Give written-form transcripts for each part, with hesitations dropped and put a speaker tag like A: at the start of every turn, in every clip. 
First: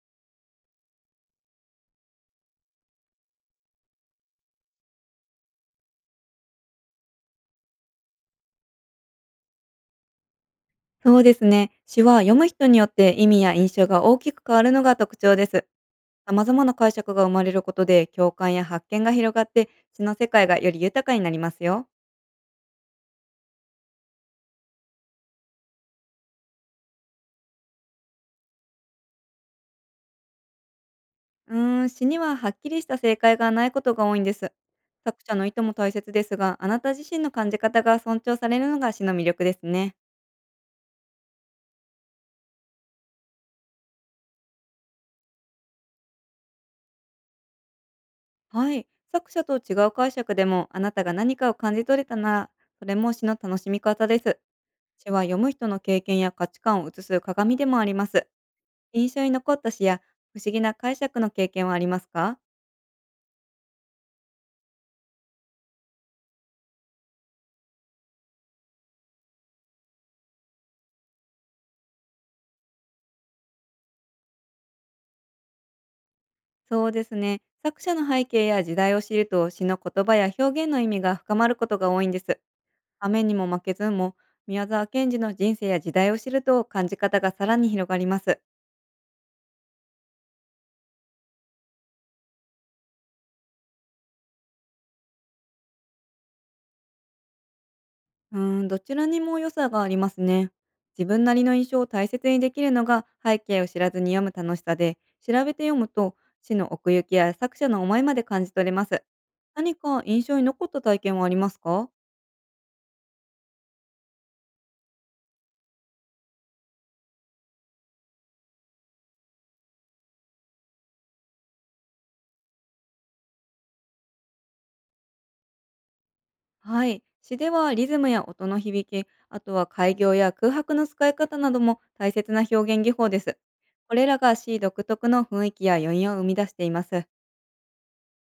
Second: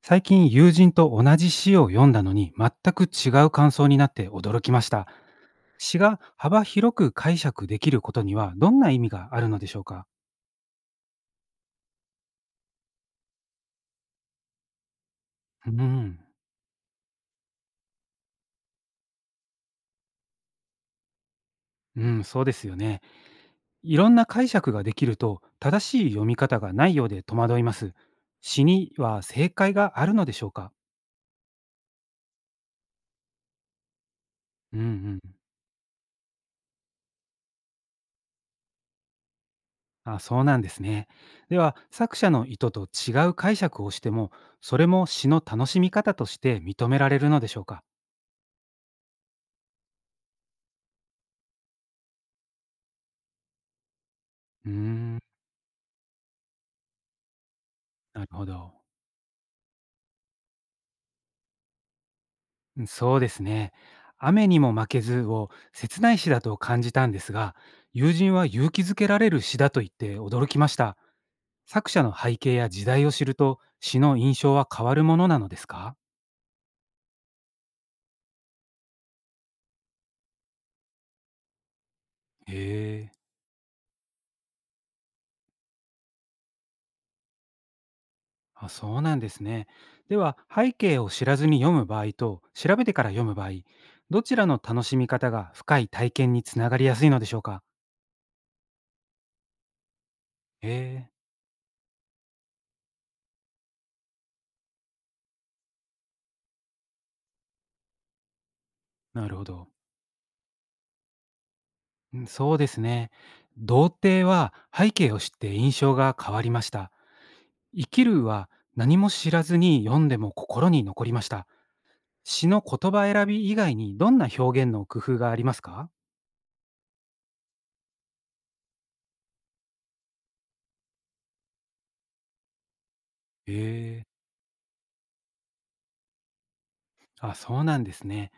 A: 最近友人と同じ詩を読んだのに全く違う感想になって驚きました。詩が幅広く解釈できることにはどんな意味があるのでしょうか？
B: そうですね。詩は読む人によって意味や印象が大きく変わるのが特徴です。
A: うん、
B: 様々な解釈が生まれることで共感や発見が広がって、詩の世界がより豊かになりますよ。
A: うん、そうですよね。いろんな解釈ができると正しい読み方がないようで戸惑います。詩には正解があるのでしょうか？
B: うーん、詩にははっきりした正解がないことが多いんです。
A: うんうん。
B: 作者の意図も大切ですが、あなた自身の感じ方が尊重されるのが詩の魅力ですね。
A: あ、そうなんですね。では作者の意図と違う解釈をしてもそれも詩の楽しみ方として認められるのでしょうか？
B: はい。作者と違う解釈でもあなたが何かを感じ取れたなら、それも詩の楽しみ方です。
A: うー
B: 詩
A: ん、
B: は読む人の経験や価値観を映す鏡でもありま
A: な
B: す。
A: るほど。
B: 印象に残った詩や不思議な解釈の経験はありますか？
A: うん、そうですね。雨にも負けずを切ない詩だと感じたんですが、友人は勇気づけられる詩だと言って驚きました。作者の背景や時代を知ると詩の印象は変わるものなのですか？
B: そうですね。作者の背景や時代を知ると詩の言葉や表現の意味が深まることが多いんです。
A: へえ、
B: 雨にも負けずも、宮沢賢治の人生や時代を知ると感じ方がさらに広がります。
A: あ、そうなんですね。では、背景を知らずに読む場合と調べてから読む場合、どちらの楽しみ方が深い体験につながりやすいのでしょうか？
B: うーん、どちらにも良さがありますね。
A: へ
B: 自
A: え、
B: 分なりの印象を大切にできるのが背景を知らずに読む楽しさで、調べて読むと詩の奥行きや作者の思いまで感じ取れます。
A: なるほど。
B: 何か印象に残った体験はありますか？
A: うん、そうですね。童貞は背景を知って印象が変わりました。生きるは何も知らずに読んでも心に残りました。詩の言葉選び以外にどんな表現の工夫がありますか？
B: はい。詩ではリズムや音の響き、あとは開業や空白の使い方なども大切な表現技法です。こ
A: へ
B: れ
A: え。
B: らが詩独特の雰囲気や余韻を生み出しています。
A: あ、そうなんですね。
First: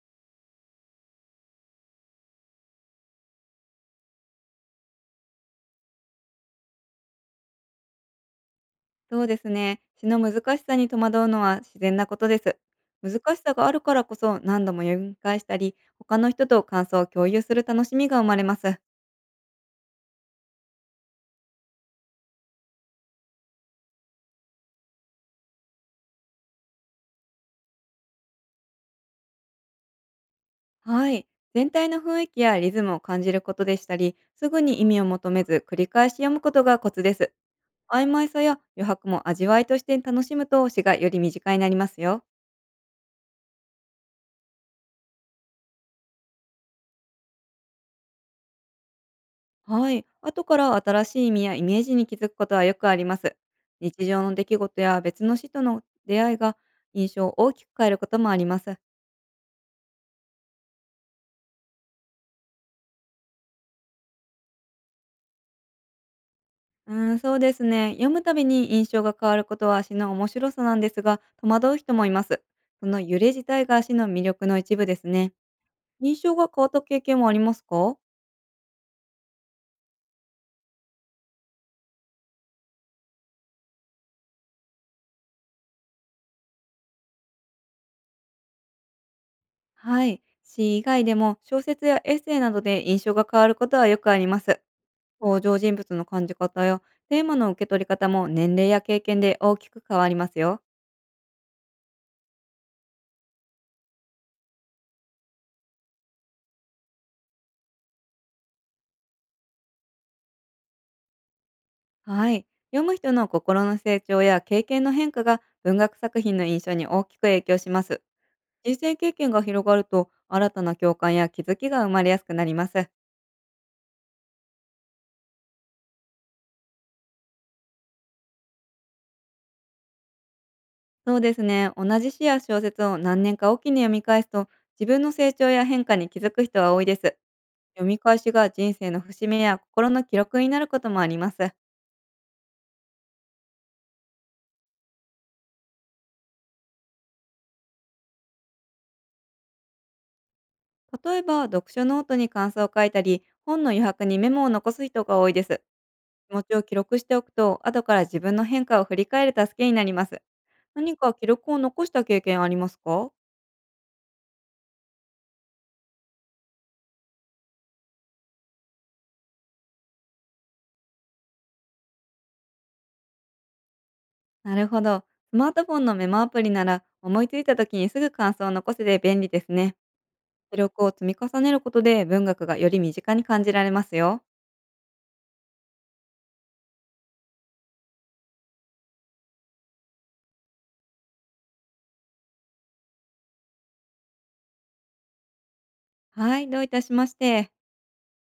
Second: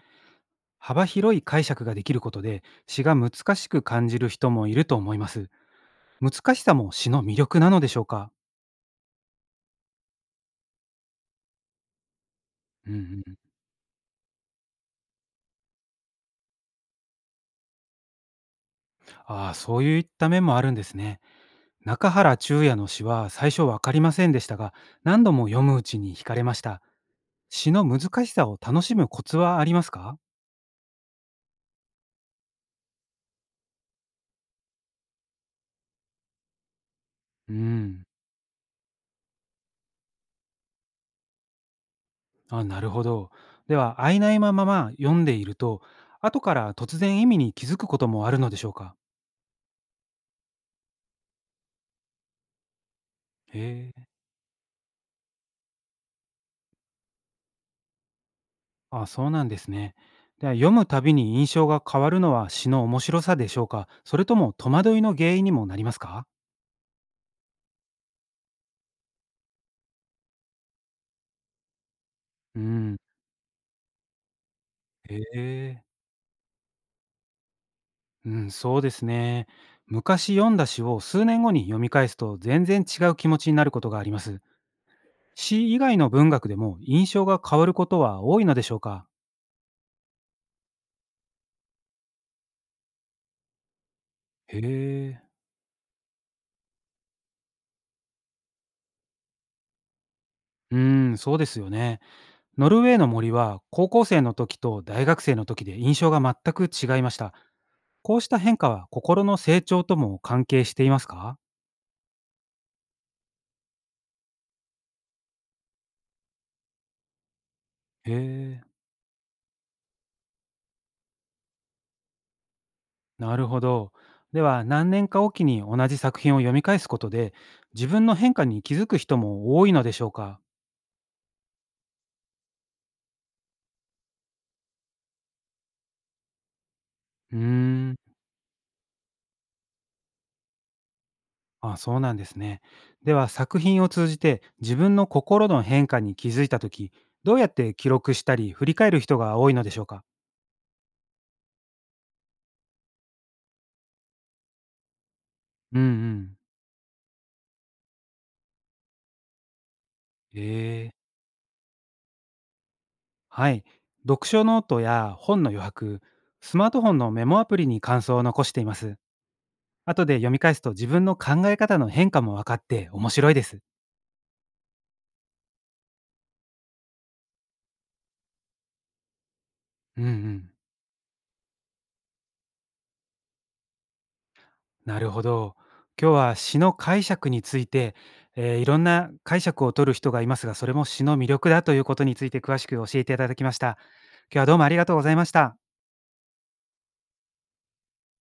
A: 幅広い解釈ができることで詩が難しく感じる人もいると思います。難しさも詩の魅力なのでしょうか？
B: そうですね。詩の難しさに戸惑うのは自然なことです。
A: うんう
B: 難
A: ん。
B: しさがあるからこそ、何度も読み返したり、他の人と感想を共有する楽しみが生まれます。
A: ああ、そういった面もあるんですね。中原中也の詩は最初わかりませんでしたが、何度も読むうちに惹かれました。詩の難しさを楽しむコツはありますか？
B: はい。全体の雰囲気やリズムを感じることでしたり、すぐに意味を求めず繰り返し読むことがコツです。
A: うん。
B: 曖昧さや余白も味わいとして楽しむと、詩がより身近になりますよ。
A: あ、なるほど。では、曖昧なまま読んでいると、後から突然意味に気づくこともあるのでしょうか？
B: はい。後から新しい意味やイメージに気づくことはよくあります。
A: へ
B: 日
A: え。
B: 常の出来事や別の詩との出会いが、印象を大きく変えることもあります。
A: あ、そうなんですね。では、読むたびに印象が変わるのは詩の面白さでしょうか？それとも戸惑いの原因にもなりますか？
B: うーん、そうですね。読むたびに印象が変わることは詩の面白さなんですが、戸惑う人もいます。
A: う
B: そ
A: ん。
B: の揺れ自体が詩の魅力の一部です
A: へ
B: ね。
A: え。
B: 印象が変わった経験もありますか？
A: うん、そうですね。昔読んだ詩を数年後に読み返すと全然違う気持ちになることがあります。詩以外の文学でも印象が変わることは多いのでしょうか？
B: はい。詩以外でも小説やエッセイなどで印象が変わることはよくありま
A: へ
B: す。
A: え。
B: 登場人物の感じ方や、テーマの受け取り方も年齢や経験で大きく変わりますよ。
A: うーん、そうですよね。ノルウェーの森は高校生の時と大学生の時で印象が全く違いました。こうした変化は心の成長とも関係していますか？
B: はい。読む人の心の成長や経験の変化が文学作品の印象に大きく影響します。
A: へえ。
B: 人生経験が広がると、新たな共感や気づきが生まれやすくなります。
A: なるほど。では何年かおきに同じ作品を読み返すことで自分の変化に気づく人も多いのでしょうか？
B: そうですね。同じ詩や小説を何年かおきに読み返すと、自分の成長や変化に気づく人は多いです。
A: うー
B: 読
A: ん、
B: み返しが人生の節目や心の記録になることもあります。
A: あ、そうなんですね。では作品を通じて自分の心の変化に気づいたとき、どうやって記録したり振り返る人が多いのでしょうか？
B: 例えば、読書ノートに感想を書いたり、本の余白にメモを残す人が多いです。
A: うんうん。
B: 気持ちを記録しておくと、後から自分の変化を振り返る助けになります。
A: ええ、
B: 何か記録を残した経験ありますか？
A: はい。読書ノートや本の余白、スマートフォンのメモアプリに感想を残しています。後で読み返すと自分の考え方の変化も分かって面白いです。
B: なるほど。スマートフォンのメモアプリなら、思いついた時にすぐ感想を残せて便利ですね。
A: うんうん。
B: 記録を積み重ねることで文学がより身近に感じられますよ。
A: なるほど。今日は詩の解釈について、いろんな解釈を取る人がいますが、それも詩の魅力だということについて詳しく教えていただきました。今日はどうもありがとうございました。
B: はい、どういたしまして。